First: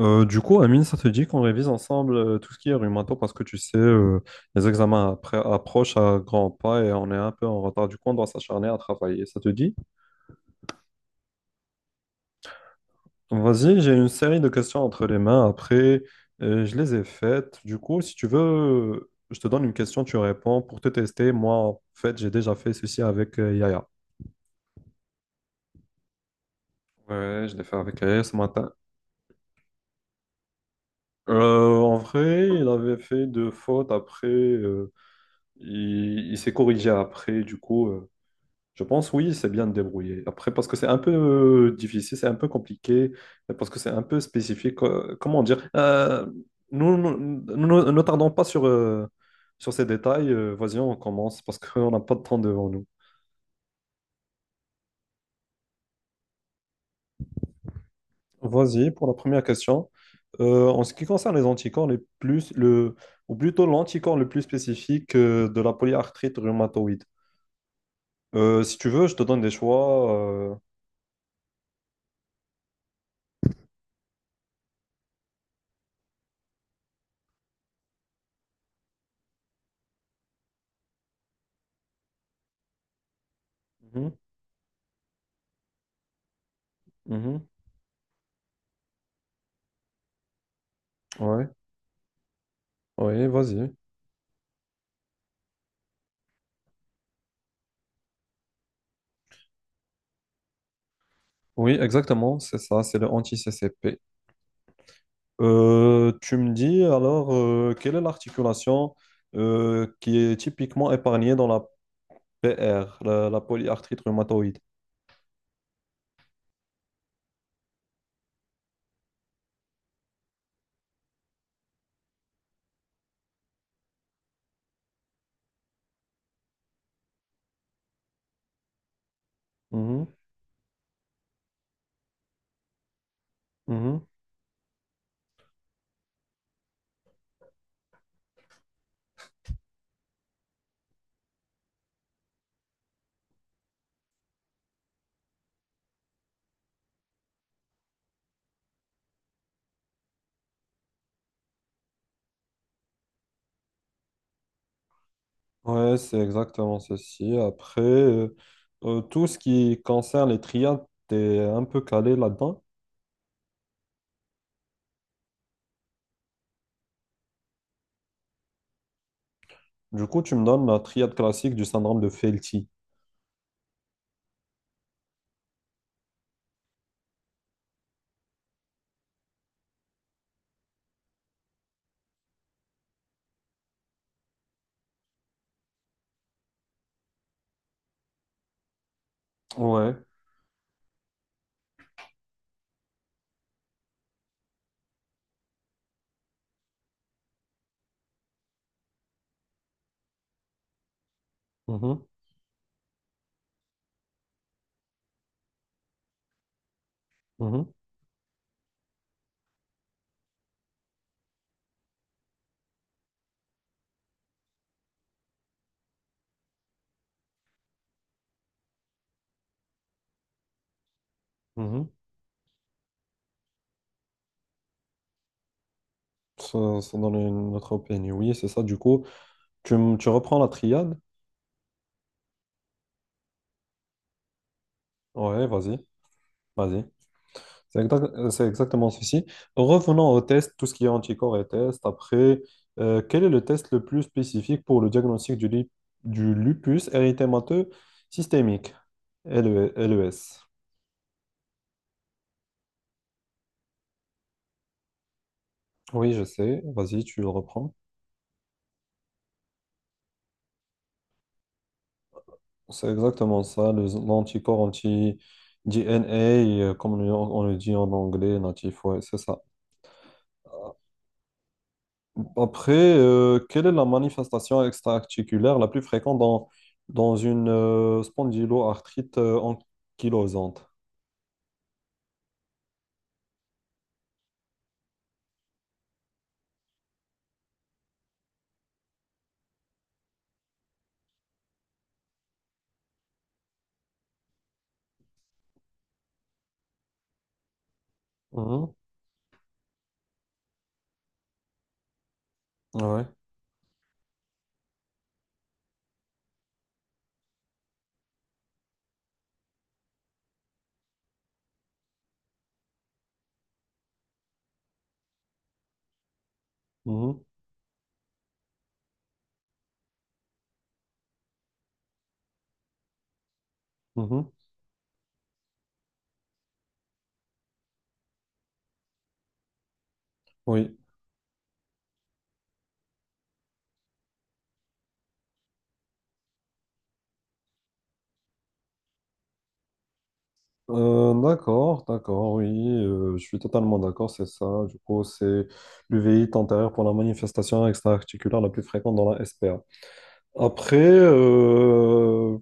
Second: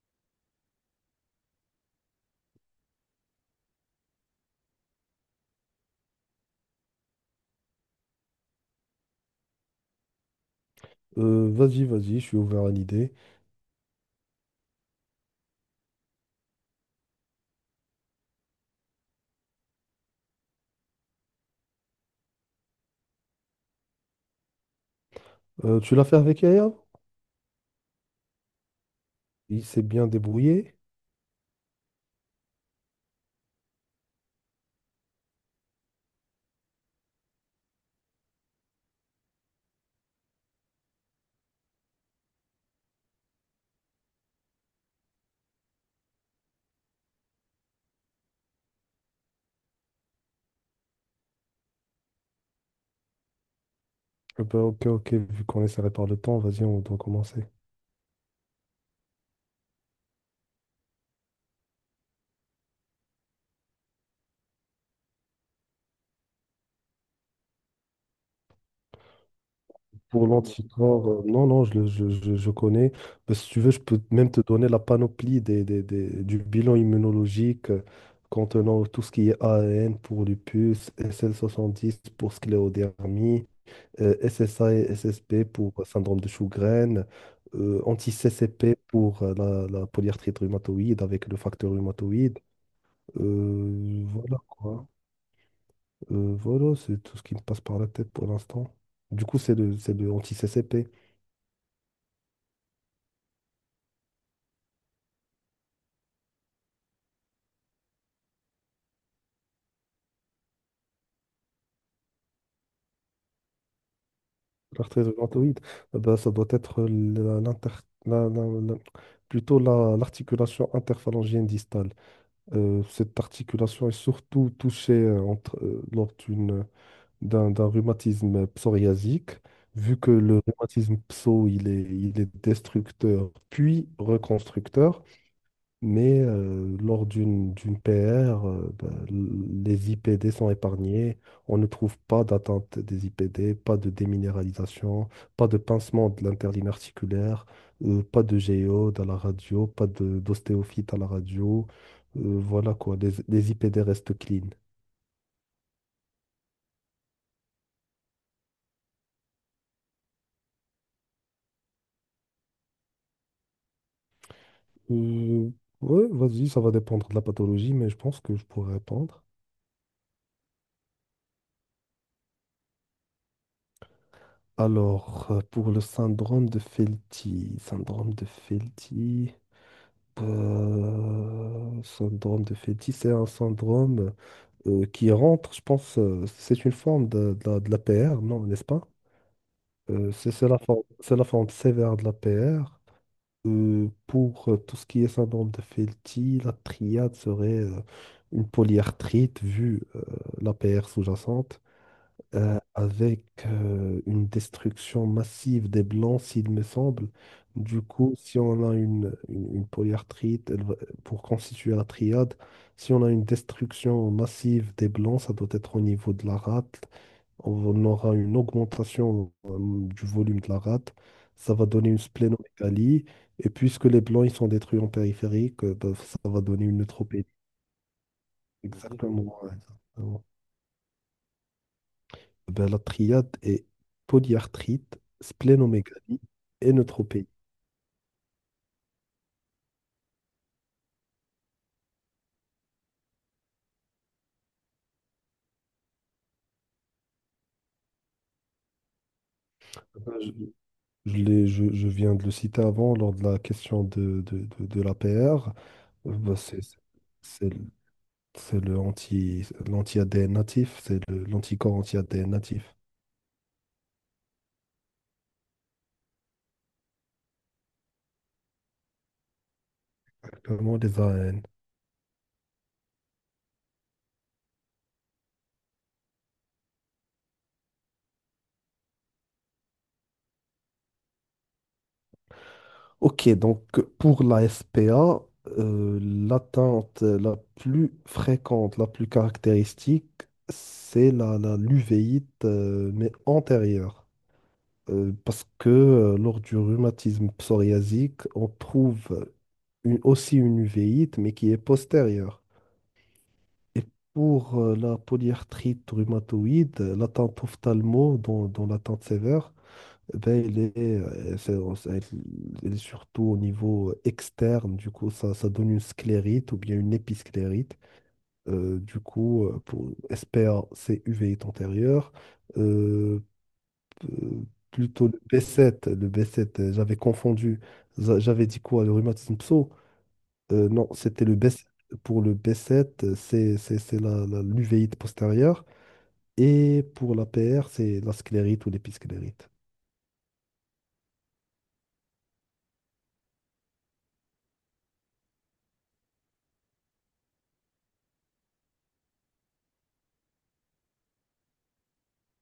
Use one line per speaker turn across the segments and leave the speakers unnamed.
Du coup, Amine, ça te dit qu'on révise ensemble tout ce qui est rhumato parce que tu sais, les examens après approchent à grands pas et on est un peu en retard. Du coup, on doit s'acharner à travailler. Ça te dit?
Vas-y, je suis ouvert à l'idée.
Vas-y, j'ai une série de questions entre les mains. Après, je les ai faites. Du coup, si tu veux, je te donne une question, tu réponds pour te tester. Moi, en fait, j'ai déjà fait ceci avec Yaya.
Tu l'as fait avec Yaya?
Ouais, je l'ai fait avec Yaya ce matin.
Il s'est bien débrouillé.
En vrai, il avait fait deux fautes. Après, il s'est corrigé après. Du coup. Je pense oui, c'est bien de débrouiller. Après, parce que c'est un peu difficile, c'est un peu compliqué, parce que c'est un peu spécifique. Comment dire? Nous, nous, nous ne tardons pas sur, sur ces détails. Vas-y, on commence parce qu'on n'a pas de temps devant nous.
Eh ben, ok, vu qu'on est serré par le temps, vas-y, on doit commencer.
Vas-y, pour la première question. En ce qui concerne les anticorps les plus, le, ou plutôt l'anticorps le plus spécifique de la polyarthrite rhumatoïde. Si tu veux, je te donne des choix.
Pour l'anticorps, non, je, le- je connais. Ben, si tu veux, je peux même te donner la panoplie du bilan immunologique contenant tout ce qui est AN pour lupus, SL70 pour scléodermie,
Mhm,
SSA et SSP pour syndrome de Sjögren,
mhm,
anti-CCP pour la polyarthrite rhumatoïde avec le
ouais,
facteur rhumatoïde.
ouais, vas-y.
Voilà quoi. Voilà, c'est tout ce qui me passe par la tête pour l'instant. Du coup, c'est le anti-CCP.
Oui, exactement, c'est ça, c'est le anti-CCP. Tu me dis alors, quelle est l'articulation qui est typiquement épargnée dans la PR, la polyarthrite rhumatoïde?
L'arthrite rhumatoïde, eh ben, ça doit être l'articulation interphalangienne distale. Cette articulation est surtout touchée lors d'un rhumatisme psoriasique, vu
Mhm,
que le rhumatisme pso, il est destructeur puis
mhm.
reconstructeur, mais lors d'une PR, les IPD sont épargnés, on ne trouve pas d'atteinte des IPD, pas de déminéralisation, pas de pincement de l'interligne articulaire, pas de géode à la radio, pas de d'ostéophyte à la radio. Voilà quoi, les IPD restent clean.
Ouais, c'est exactement ceci. Après, tout ce qui concerne les triades, t'es un peu calé là-dedans.
Euh, ouais, vas-y, ça va dépendre de la pathologie, mais je pense que je pourrais répondre.
Du coup, tu me donnes la triade classique du syndrome de Felty.
Alors, pour le syndrome de Felty, syndrome de Felty, syndrome de Felty, c'est un syndrome qui rentre, je pense, c'est une forme de l'APR, non, n'est-ce pas?
Ouais.
C'est la forme sévère de l'APR. Pour tout ce qui est syndrome de Felty, la triade serait une polyarthrite, vu l'APR sous-jacente,
Mhm,
avec une destruction massive des blancs, s'il me semble.
mhm,
Du coup, si on a une polyarthrite, pour constituer la triade, si on a une destruction massive des blancs, ça doit être au niveau de la rate. On aura une augmentation du volume de la rate. Ça va
mhm.
donner une splénomégalie. Et puisque les blancs ils sont détruits en périphérique, ça va donner une
Ça donne
neutropénie.
une autre opinion. Oui, c'est ça. Du coup,
Exactement. Ouais,
tu
exactement.
reprends la triade.
Ben, la triade est polyarthrite,
Ouais, vas-y,
splénomégalie et
vas-y.
neutropénie.
C'est exactement ceci. Revenons au test, tout ce qui est anticorps et test. Après, quel est le test le plus spécifique pour le diagnostic du lupus érythémateux systémique, LE
Ben,
LES?
Je viens de le citer avant lors de la question de l'APR.
Oui,
Euh,
je
ben, c'est
sais. Vas-y, tu le
c'est-
reprends.
c'est le l'anti-ADN natif, c'est l'anticorps anti-ADN natif.
C'est exactement ça, l'anticorps anti-DNA, comme on le dit en anglais, natif. Ouais, c'est ça.
Exactement, les AN.
Après, quelle est la manifestation extra-articulaire la plus fréquente dans une spondyloarthrite ankylosante?
Ok, donc pour la SPA, l'atteinte la plus fréquente, la plus caractéristique, c'est la, la l'uvéite, mais antérieure. Parce que lors du rhumatisme psoriasique, on
Mhm.
trouve aussi une uvéite, mais qui est postérieure.
Ouais.
Et pour la polyarthrite rhumatoïde, l'attente ophtalmo, dont l'attente sévère, eh ben, elle est, euh, c'est- c'est- elle est surtout au niveau externe, du coup, ça donne une sclérite ou bien une
Mhm.
épisclérite. Pour SPA, c'est uvéite antérieure,
Mhm.
euh, plutôt le b sept. Le b sept, j'avais confondu. J'avais dit quoi, le rhumatisme pso?
Oui.
Non, c'était le B7. Pour le b sept, c'est l'uvéite postérieure. Et pour la PR, c'est la sclérite ou l'épisclérite.
D'accord, d'accord, oui, je suis totalement d'accord, c'est ça. Du coup, c'est l'UVI antérieure pour la manifestation extra-articulaire la plus fréquente dans la SPA. Après,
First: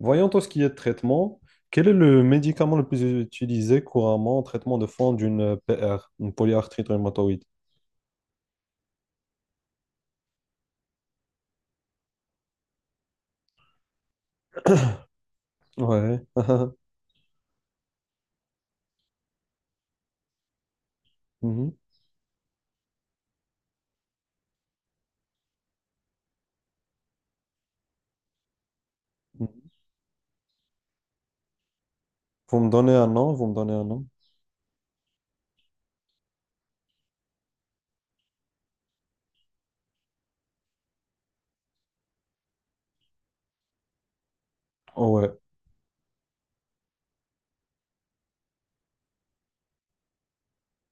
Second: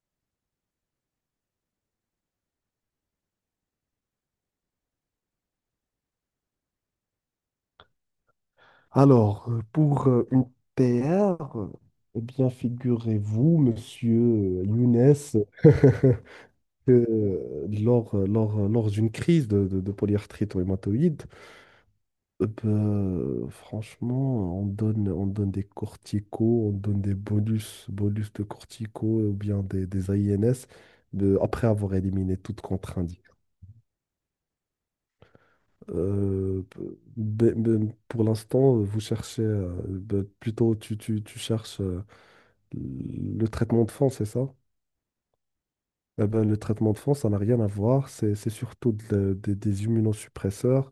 voyons tout ce qui est traitement. Quel est le médicament le plus utilisé couramment en traitement de fond d'une PR, une polyarthrite rhumatoïde?
Alors, pour une PR, eh bien, figurez-vous, monsieur Younes,
Ouais.
que lors d'une crise de polyarthrite rhumatoïde,
Mhm.
franchement, on donne des corticos, on donne des bonus, bonus de corticos ou bien des INS après avoir éliminé
Vous
toute
me donnez un nom,
contre-indication.
vous me donnez un nom.
Euh, pour l'instant, vous cherchez, tu cherches le traitement de fond, c'est ça?
Oh, ouais,
Eh ben, le traitement de fond, ça n'a rien à voir, c'est surtout des immunosuppresseurs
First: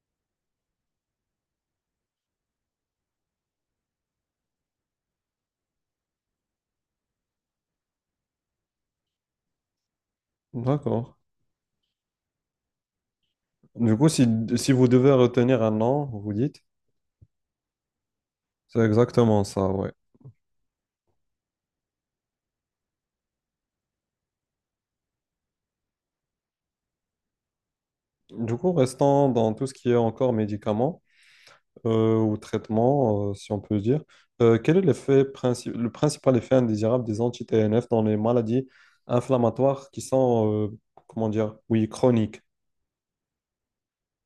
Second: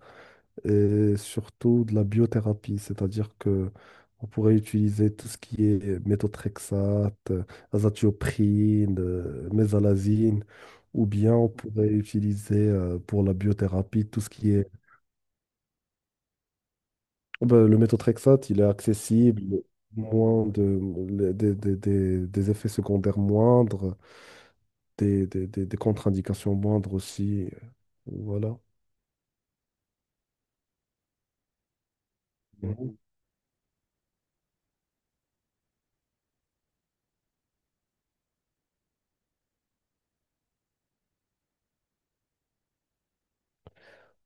et surtout de la biothérapie, c'est-à-dire que on pourrait utiliser tout ce qui est méthotrexate, azathioprine, mésalazine, ou
d'accord.
bien on pourrait utiliser pour la
Du
biothérapie
coup,
tout
si,
ce qui est...
si vous devez retenir un nom, vous dites,
Oh ben, le méthotrexate, il est
c'est exactement
accessible,
ça, ouais.
moins de, le- des effets secondaires moindres, des contre-indications moindres aussi.
Du
Voilà.
coup, restant dans tout ce qui est encore médicaments ou traitements, si on peut dire, quel est l'effet le principal effet indésirable des anti-TNF dans les maladies inflammatoires qui sont, comment dire, oui, chroniques?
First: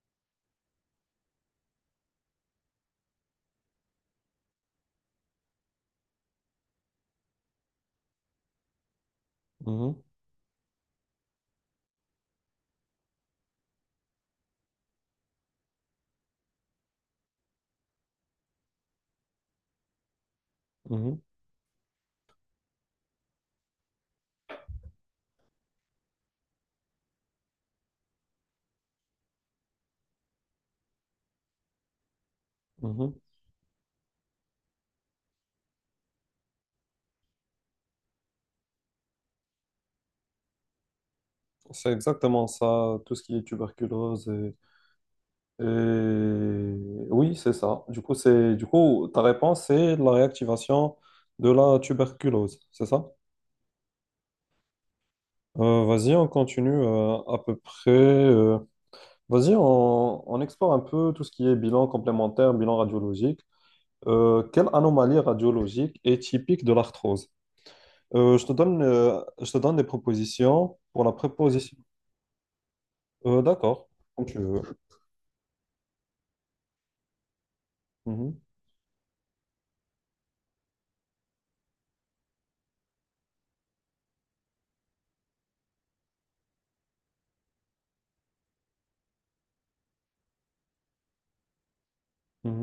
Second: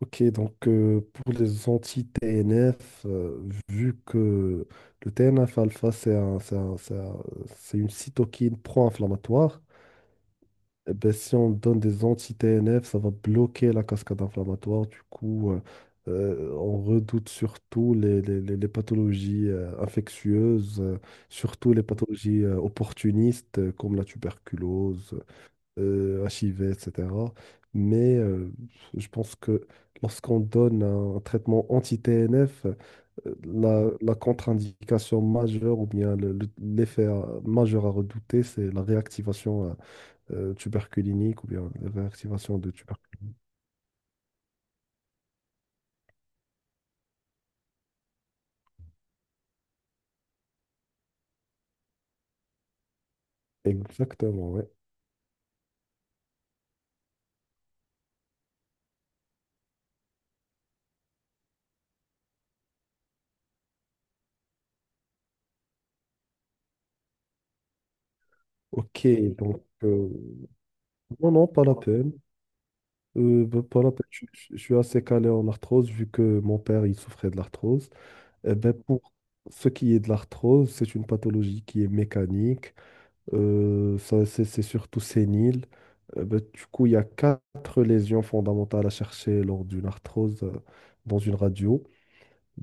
Ok, donc pour les anti-TNF, vu que le TNF-alpha, c'est une cytokine pro-inflammatoire,
Mhm,
eh ben, si on donne des anti-TNF, ça va bloquer la cascade inflammatoire. Du coup, on redoute surtout les pathologies infectieuses,
mhm,
surtout les pathologies opportunistes comme la tuberculose, archivés, etc. Mais je pense que lorsqu'on donne un traitement anti-TNF,
mhm.
la contre-indication majeure ou bien l'effet majeur à redouter, c'est la réactivation tuberculinique ou bien
C'est
la
exactement
réactivation de
ça, tout ce
tuberculose.
qui est tuberculose. Et- Oui, c'est ça. Du coup, c'est, du coup, ta réponse, c'est la réactivation de la tuberculose, c'est ça?
Exactement, ouais.
Vas-y, on continue à peu près. Vas-y, on explore un peu tout ce qui est bilan complémentaire, bilan radiologique. Quelle anomalie radiologique est typique de l'arthrose?
Ok,
Je te
donc
donne des propositions pour la
non, pas la
préposition.
peine. Pas
D'accord,
la peine.
comme tu
Je
veux.
suis assez calé en arthrose vu que mon père, il souffrait de l'arthrose.
Mhm,
Eh ben, pour ce qui est de l'arthrose, c'est une pathologie qui est mécanique. Ça, c'est surtout sénile. Du coup, il y a quatre lésions fondamentales à chercher lors d'une arthrose dans une radio.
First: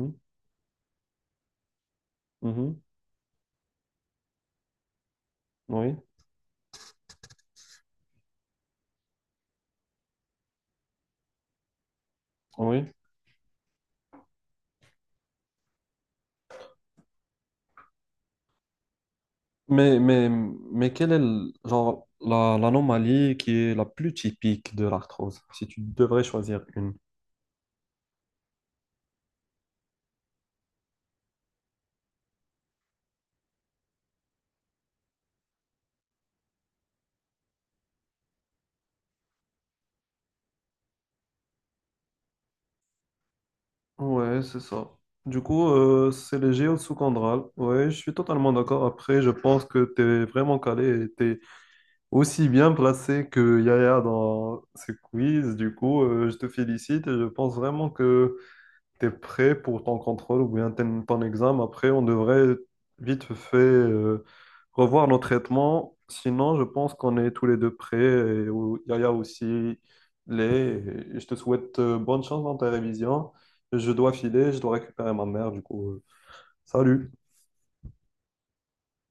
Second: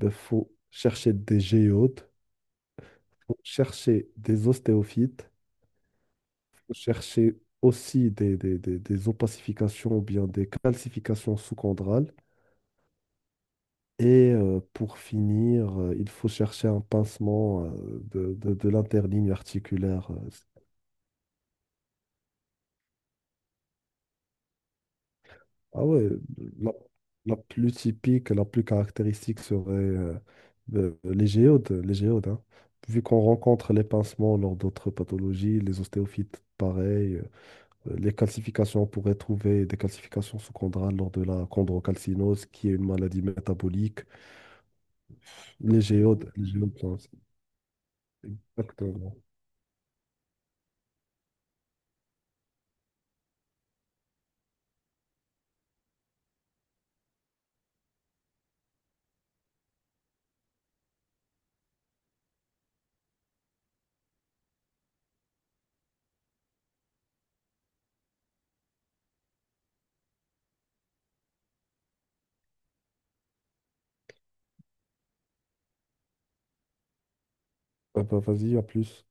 Il faut chercher des géodes,
mhm.
faut chercher des ostéophytes,
Oui,
faut chercher aussi des opacifications ou bien des calcifications sous-chondrales.
oui.
Et pour finir, il faut chercher un pincement de l'interligne
Mais,
articulaire.
mais, mais quelle est genre, l'anomalie qui est la plus typique de l'arthrose, si tu
Ah ouais,
devrais choisir
la,
une.
la plus typique, la plus caractéristique serait les géodes, hein. Vu qu'on rencontre les pincements lors d'autres pathologies, les ostéophytes, pareil, les calcifications, on pourrait trouver des calcifications sous-chondrales lors de la chondrocalcinose, qui est une maladie métabolique.
Ouais, c'est ça. Du coup, c'est
Les
le géo
géodes, hein, c'est
sous-condral. Ouais, je suis totalement d'accord.
exactement.
Après, je pense que tu es vraiment calé et tu es aussi bien placé que Yaya dans ce quiz. Du coup, je te félicite et je pense vraiment que t'es prêt pour ton contrôle ou bien ton examen. Après, on devrait vite fait revoir nos traitements. Sinon, je pense qu'on est tous les deux prêts. Et Yaya aussi les. Je te souhaite bonne chance dans ta révision. Je dois filer, je dois récupérer ma mère, du coup. Salut!
Ah bah, vas-y, à plus.